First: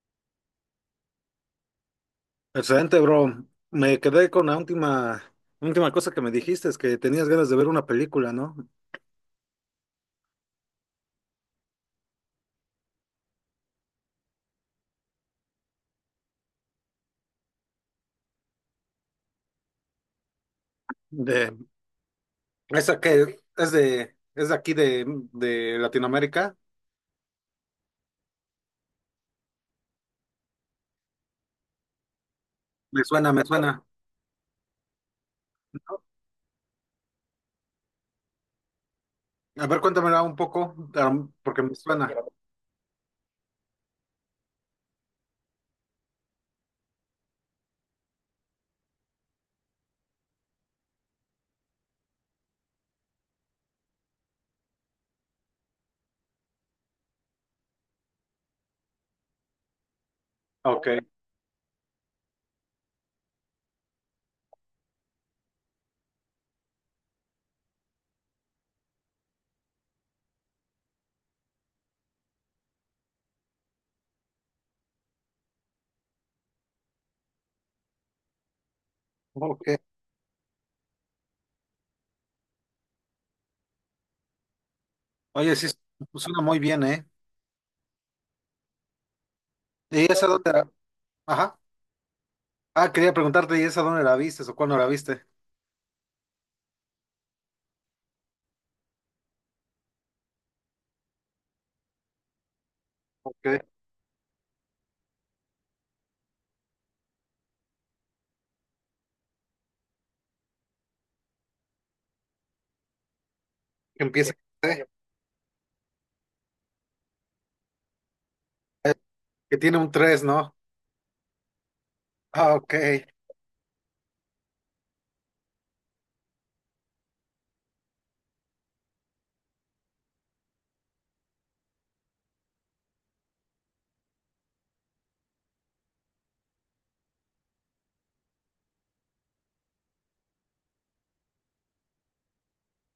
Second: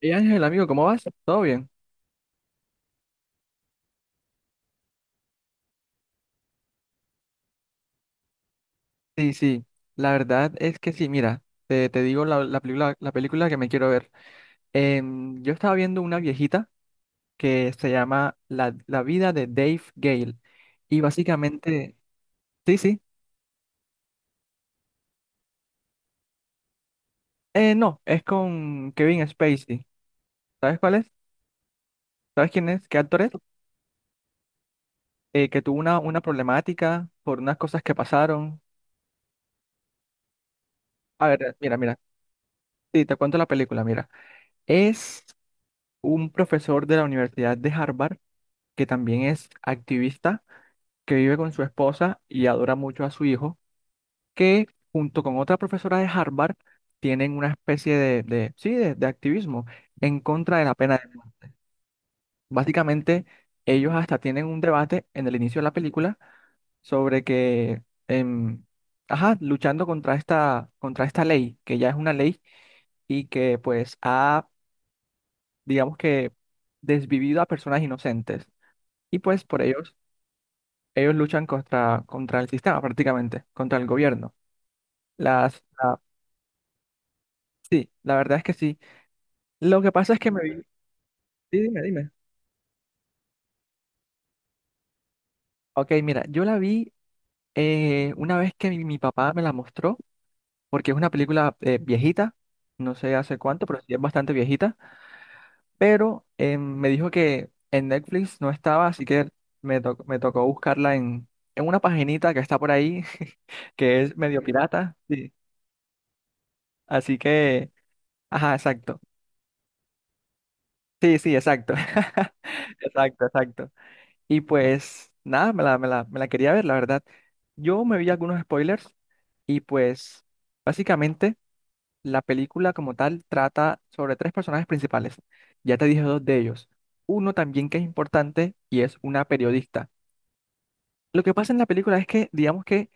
Y Ángel, amigo, ¿cómo vas? ¿Todo bien? Excelente, bro. Me quedé con la última cosa que me dijiste, es que tenías ganas de ver una película, ¿no? Sí, sí, la verdad es que sí, mira, te digo la película que me quiero ver. Yo estaba viendo una viejita que se llama La vida de Dave Gale y De básicamente, sí, esa sí, que es de aquí de Latinoamérica. No, es con Kevin Spacey. ¿Sabes cuál es? ¿Sabes quién es? ¿Qué Me actor es? suena, me suena. Que tuvo una problemática por unas cosas que pasaron. A ver, cuéntamela un poco, A ver, porque me mira, suena. sí, te cuento la película, mira. Es un profesor de la Universidad de Harvard que también es activista, que vive con su esposa y adora mucho a su hijo, que junto con otra profesora de Harvard tienen una especie sí, de activismo en contra de la Ok, pena de muerte. Básicamente, ellos hasta tienen un debate en el inicio de la película sobre que, em, ajá, luchando contra esta ley, que ya es una ley y que pues ha, digamos que, desvivido a personas inocentes. Y pues por ok. ellos, ellos luchan contra el sistema prácticamente, contra el gobierno. Oye, Las, sí, la- suena muy bien, ¿eh? sí, la verdad es que sí. Lo que ¿Y pasa es esa que me vi... dónde la- Ajá. Sí, dime, dime. Ah, quería preguntarte, ¿y esa dónde la viste o cuándo la viste? Ok, mira, yo la vi una vez que mi papá me la mostró, porque es una película viejita, no sé Ok, hace que cuánto, pero sí es bastante viejita, pero me dijo que en Netflix no estaba, así que me tocó buscarla en una paginita que está por ahí, que es empieza, medio ¿eh? pirata, sí. Así que, ajá, exacto. Que tiene un 3, ¿no? Sí, sí, exacto. Ah, ok. Exacto, exacto. Y pues nada, me la quería ver, la verdad. Yo me vi algunos spoilers y pues básicamente la película como tal trata sobre tres personajes principales. Ya te dije dos de ellos. Uno también que es importante y es una periodista. Lo que pasa en la película es que, digamos que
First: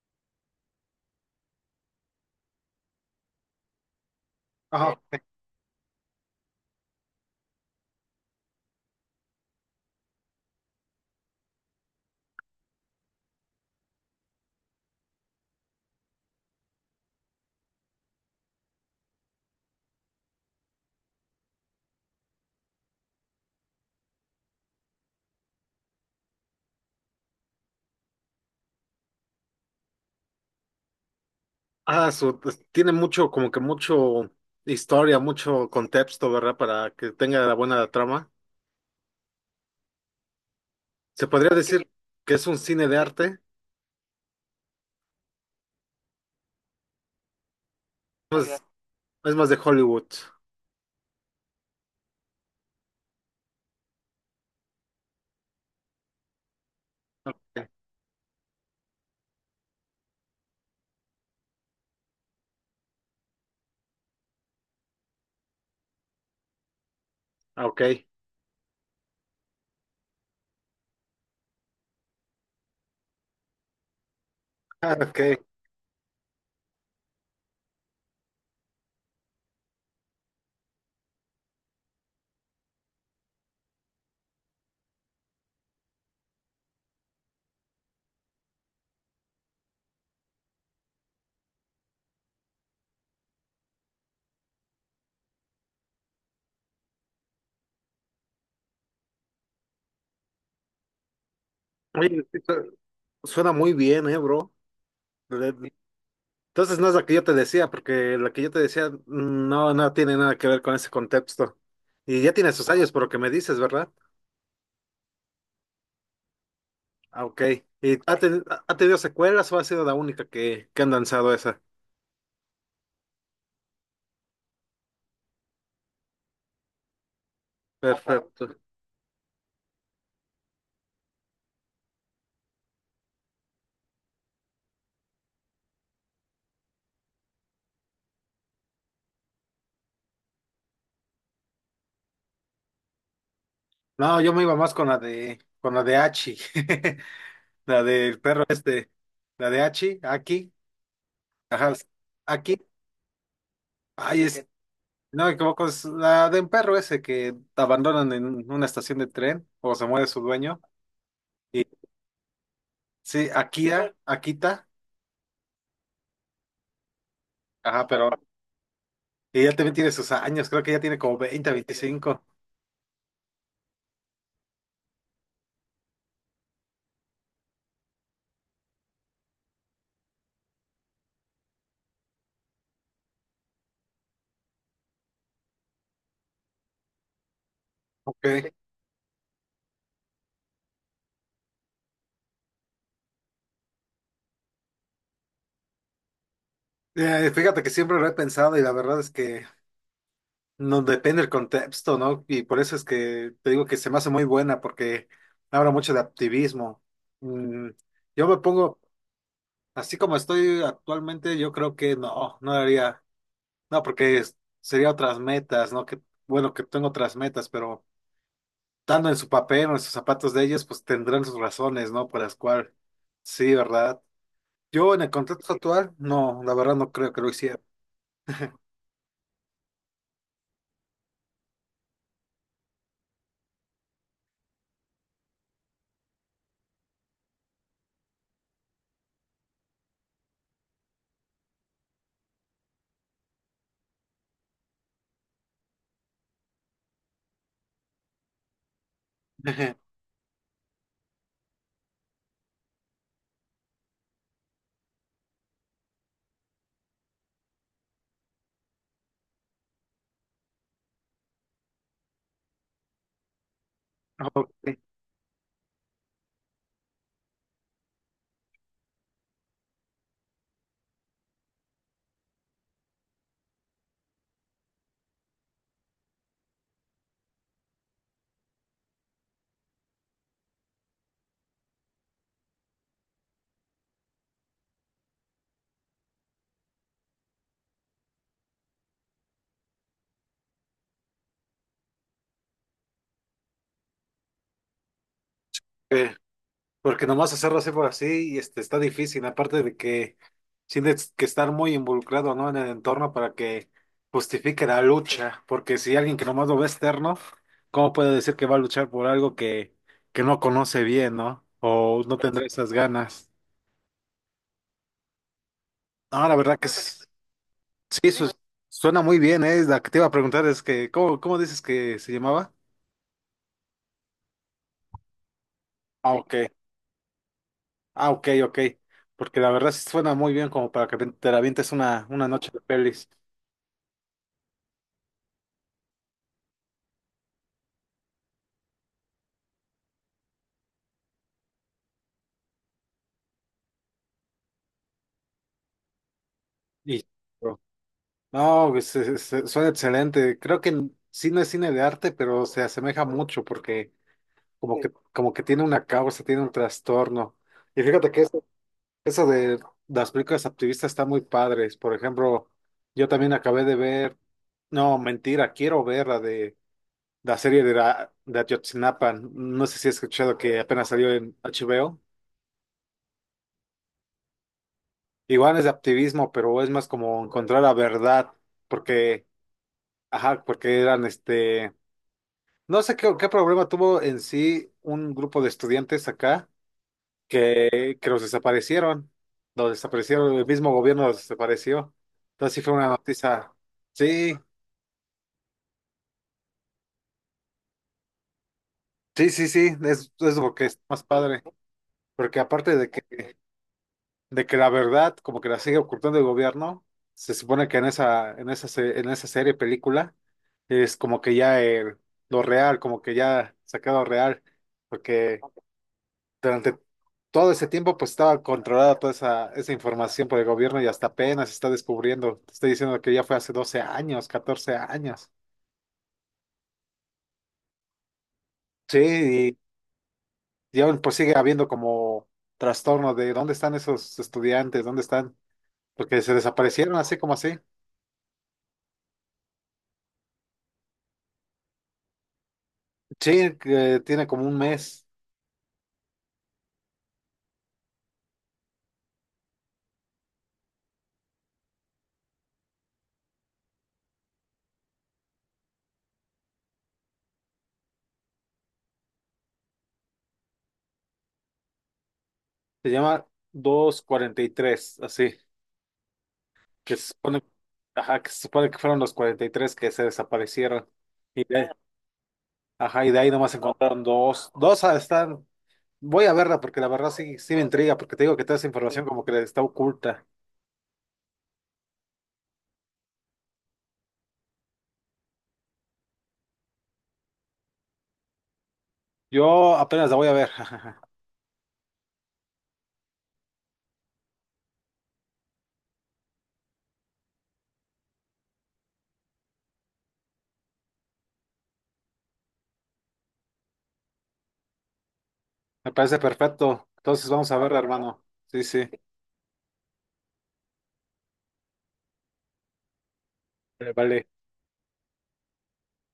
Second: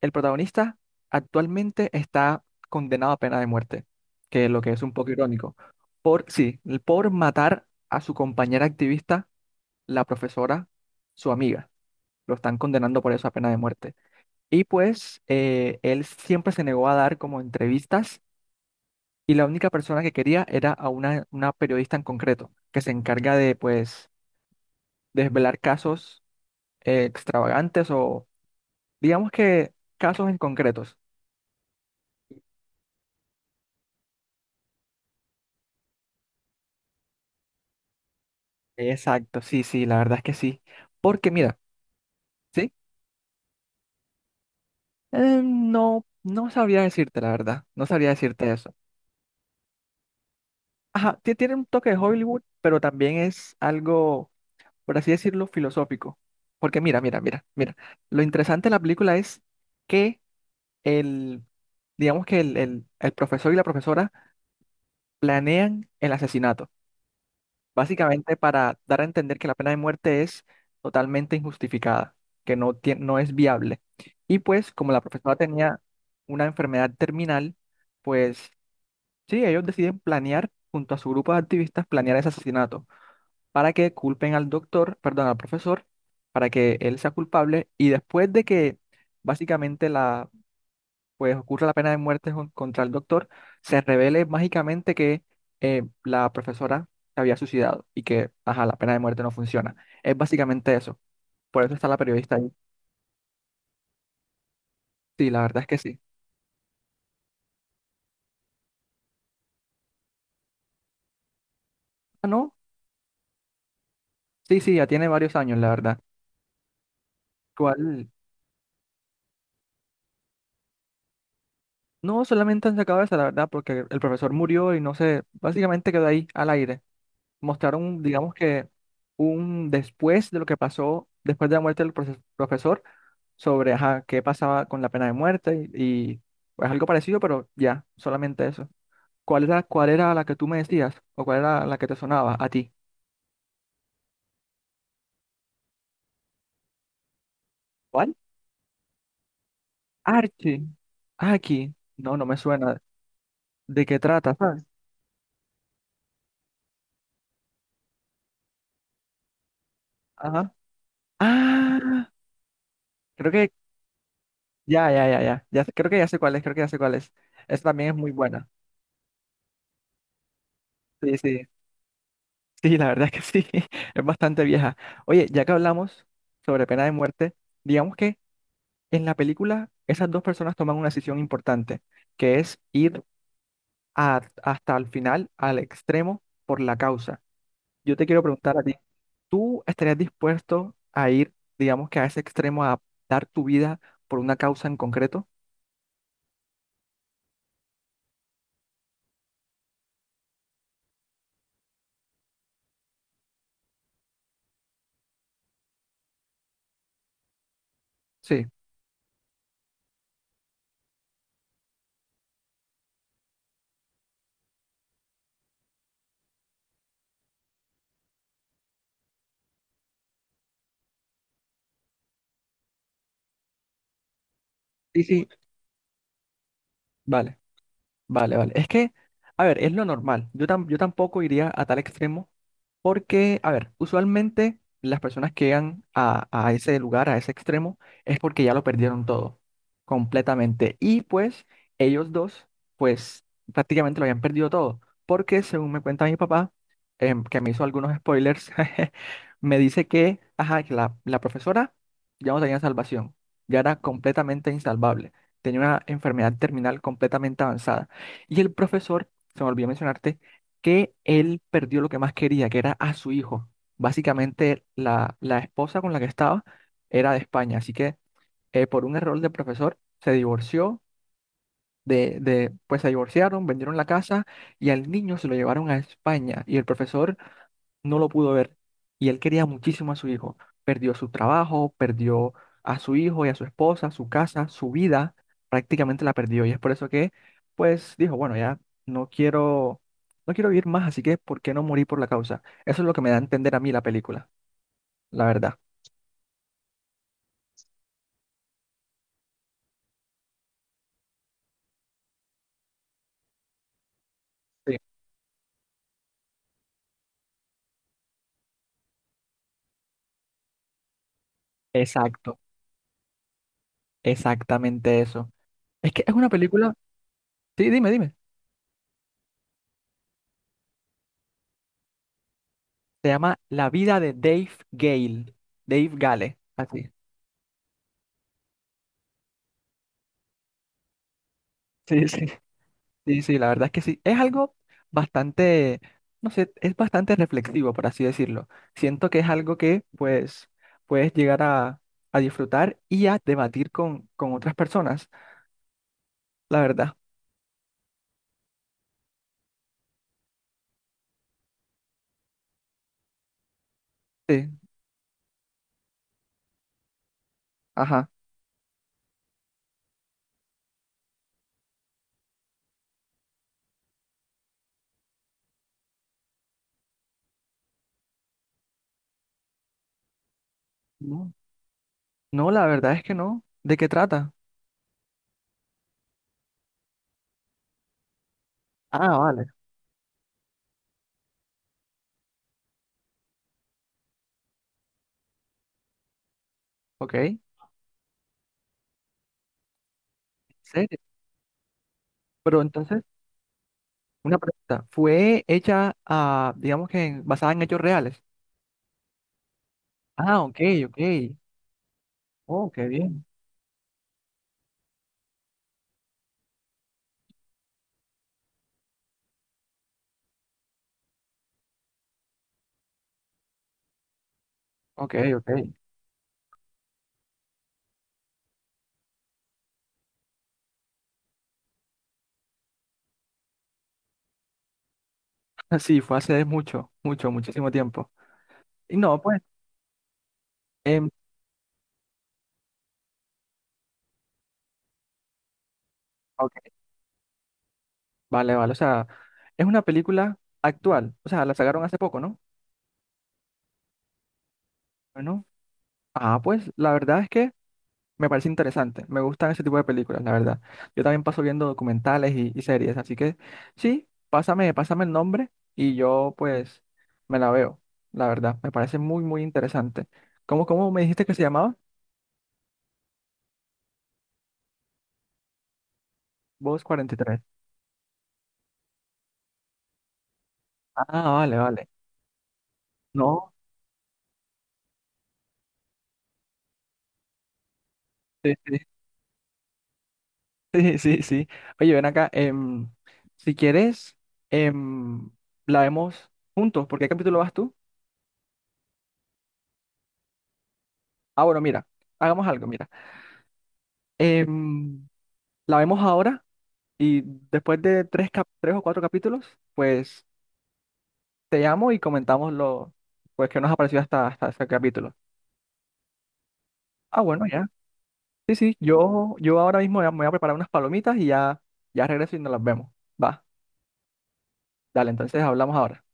el protagonista actualmente está condenado a pena de muerte, que es lo que es un Ajá. poco irónico, por, sí, por matar a su compañera activista, la profesora, su amiga. Lo están condenando por eso a pena de muerte. Y pues él siempre se negó a dar como entrevistas y la única persona que quería era a una periodista en concreto, que se encarga de pues desvelar casos extravagantes. Digamos que casos en concretos. Ah, pues, tiene mucho, como que mucho historia, mucho contexto, ¿verdad? Para que tenga la buena trama. Exacto, sí, sí, la verdad es que sí. Se Porque podría mira, decir que es un ¿sí? cine de arte, No, no sabría decirte, la verdad. No sabría decirte pues eso. es más de Hollywood. Ajá, tiene un toque de Hollywood, pero también es algo, por así decirlo, filosófico. Porque mira, mira, mira, Ok. mira. Lo interesante de la película es que el, digamos que el profesor y la profesora planean el asesinato. Ah, ok. Básicamente para dar a entender que la pena de muerte es totalmente injustificada, que no, no es viable. Y pues como Ah, la ok. profesora tenía una enfermedad terminal, pues sí, ellos deciden planear, junto a su grupo de activistas, planear ese asesinato para que culpen al doctor, perdón, al profesor, para que él sea culpable. Y después de que básicamente la pues ocurre la pena de muerte contra el doctor, se revele mágicamente que la profesora se había suicidado y que, ajá, la pena de muerte no funciona. Es básicamente eso. Por eso está la Oye, periodista sí, ahí. Suena muy bien, ¿eh, bro? Sí, la Le- verdad es que sí. Entonces no es la que yo te decía, porque la que yo te decía no, no tiene nada que ver con ese contexto. Y Ah, ya tiene no. sus años por lo que me dices, ¿verdad? Sí, sí, ya tiene varios años, la verdad. Ah, ok. ¿Y ¿Cuál? Ha tenido secuelas o ha sido la única que han lanzado esa? No, solamente han sacado esa, la verdad, porque el profesor murió y no sé, básicamente quedó ahí al aire. Mostraron, digamos Perfecto. que, un después de lo que pasó, después de la muerte del profesor sobre ajá, qué pasaba con la pena de muerte y pues algo parecido, pero ya, solamente eso. ¿Cuál era la que tú me decías o cuál era la que te sonaba a ti? No, yo me iba más con la de Hachi, la ¿Cuál? del perro este, la de Hachi, aquí, Archie. Ah, Aquí. ajá, No, no me aquí, suena. ¿De qué ay, trata? es, ¿Sabes? no me equivoco, es la de un perro ese que abandonan en una estación de tren o se muere su Ajá. dueño, y Ah, creo sí, que Akira, Akita, ya, ya, ya, ya, ya. Creo que ya sé cuál es, Esa ajá, también es muy pero buena. ella también tiene sus años, creo que ya tiene Sí, como sí. 20, 25. Sí, la verdad es que sí. Es bastante vieja. Oye, ya que hablamos sobre pena de muerte, digamos que en la película, esas dos personas toman una decisión importante, que es ir hasta el final, al extremo, por la causa. Yo te quiero Ok. preguntar a ti, ¿tú estarías dispuesto a ir, digamos que a ese extremo, a dar tu vida por una causa en concreto? Fíjate que siempre lo he pensado y la verdad es que no depende del contexto, ¿no? Y por eso es que te digo que se me hace muy buena porque habla mucho de activismo. Mm, yo me Sí, pongo, así como estoy actualmente, yo creo que no, no haría, no, porque sería otras metas, ¿no? Que, bueno, que tengo otras metas, pero estando en su papel o en sus zapatos de ellos, pues tendrán sus razones, ¿no? Por las cuales, sí, ¿verdad? Yo en sí, el sí. contexto actual, no, la verdad no creo que lo Vale, hiciera. vale, vale. Es que, a ver, es lo normal. Yo tampoco iría a tal extremo. Porque, a ver, usualmente las personas que llegan a ese lugar, a ese extremo, es porque ya lo perdieron todo, completamente. Y pues ellos dos, pues prácticamente lo habían perdido todo. Porque según me cuenta mi papá, que me hizo algunos spoilers, me dice que, ajá, que la profesora ya no tenía salvación, ya era completamente insalvable, tenía una enfermedad terminal completamente avanzada. Y el profesor, se me olvidó mencionarte, que él perdió lo que más quería, que era a su hijo. Básicamente, Ok. la esposa con la que estaba era de España, así que por un error del profesor se divorció pues se divorciaron, vendieron la casa y al niño se lo llevaron a España y el profesor no lo pudo ver y él quería muchísimo a su hijo. Perdió su trabajo, perdió a su hijo y a su esposa, su casa, su vida, prácticamente la perdió y es por eso que, pues dijo, bueno, ya no quiero, no quiero, vivir más, así que ¿por qué no morir por la causa? Eso es lo que me da a entender a mí la película, la verdad. Ok. Porque nomás hacerlo así por así y este, está difícil, aparte de que tienes que estar muy involucrado, ¿no? En el entorno para que justifique Sí. la lucha, porque si alguien que nomás lo ve externo, ¿cómo puede decir que va a luchar por algo que no conoce bien, ¿no? O no Exacto, tendrá esas ganas. exactamente eso. Es que es una No, la verdad que película, sí, dime, sí, dime. Suena muy bien, ¿eh? La que te iba a preguntar es que, ¿cómo dices que se llamaba? Se llama La vida de Dave Gale. Dave Ah, ok, Gale, así. ah, ok, ok, porque la verdad sí suena muy bien como para que te la avientes una, Sí, sí. una noche de pelis. Sí, sí, la verdad es que sí. Es algo bastante, no sé, es bastante reflexivo, por así decirlo. Siento que es algo que, pues, puedes llegar a, disfrutar y a debatir con otras personas, la verdad. Y no, pues, suena excelente. Creo que n- sí no es cine de arte, pero se asemeja mucho porque Sí, como que tiene una causa, tiene un trastorno. Y ajá. fíjate que eso de las películas activistas está muy padres. Por ejemplo, yo también acabé de ver, no, mentira, quiero ver la de la serie de, la, de Ayotzinapa. No sé si has escuchado que apenas salió No, en HBO. no, la verdad es que no. ¿De qué trata? Igual es de activismo, pero es más como encontrar la verdad, Ah, porque, vale. ajá, porque eran este no sé qué, qué problema tuvo en sí un grupo de estudiantes acá Ok. ¿En que los desaparecieron. Los desaparecieron, el mismo serio? gobierno los desapareció. Entonces Pero sí fue una entonces, noticia. Sí, una pregunta. ¿Fue hecha, ah, digamos que basada en hechos reales? sí, sí, sí, es Ah, lo ok, que es ok. más padre. Porque Oh, aparte qué bien. De que la verdad como que la sigue ocultando el gobierno, se supone que en esa serie, película, es como que ya lo real, como que ya sacado real. Ok, Porque ok. durante todo ese tiempo, pues estaba controlada toda esa información por el gobierno y hasta apenas se está descubriendo. Te estoy diciendo que ya fue hace 12 años, 14 años. Sí, fue hace mucho, mucho, muchísimo tiempo. Y no, pues, Sí, y aún em, pues sigue habiendo como trastorno de dónde están esos estudiantes, dónde están, porque se ok, desaparecieron así como así. vale, vale. O sea, es una película actual. O sea, la sacaron hace poco, ¿no? Sí, que tiene como un mes, Bueno, pues, la verdad es que me parece interesante. Me gustan ese tipo de películas, la verdad. Yo también paso viendo documentales y series, así que sí, pásame, pásame el nombre y yo, pues, me la veo. La verdad, me parece muy, muy interesante. ¿Cómo me dijiste que se llamaba? se llama 243 así, Voz que se 43. supone, ajá, que se supone que fueron los 43 que se desaparecieron. Ah, Y vale, de, vale. ajá, y de ahí No, nomás encontraron dos, dos ah, están voy a verla porque la verdad sí, sí me intriga, porque te digo que sí, toda esa sí, información como que está oculta. sí, sí, sí. Oye, ven acá, si quieres, em, la vemos juntos. ¿Por qué capítulo vas tú? Yo apenas la voy a ver. Ah, bueno, mira, hagamos algo, mira. Em, la vemos ahora y después de tres o cuatro capítulos, pues te llamo y comentamos lo pues, que nos ha parecido hasta este capítulo. Me parece perfecto. Ah, Entonces bueno, vamos a ya. verla, hermano. Sí, Sí, sí, sí. yo, ahora mismo ya me voy a preparar unas palomitas y ya, ya regreso y nos las vemos. Va, Vale. dale, entonces hablamos ahora.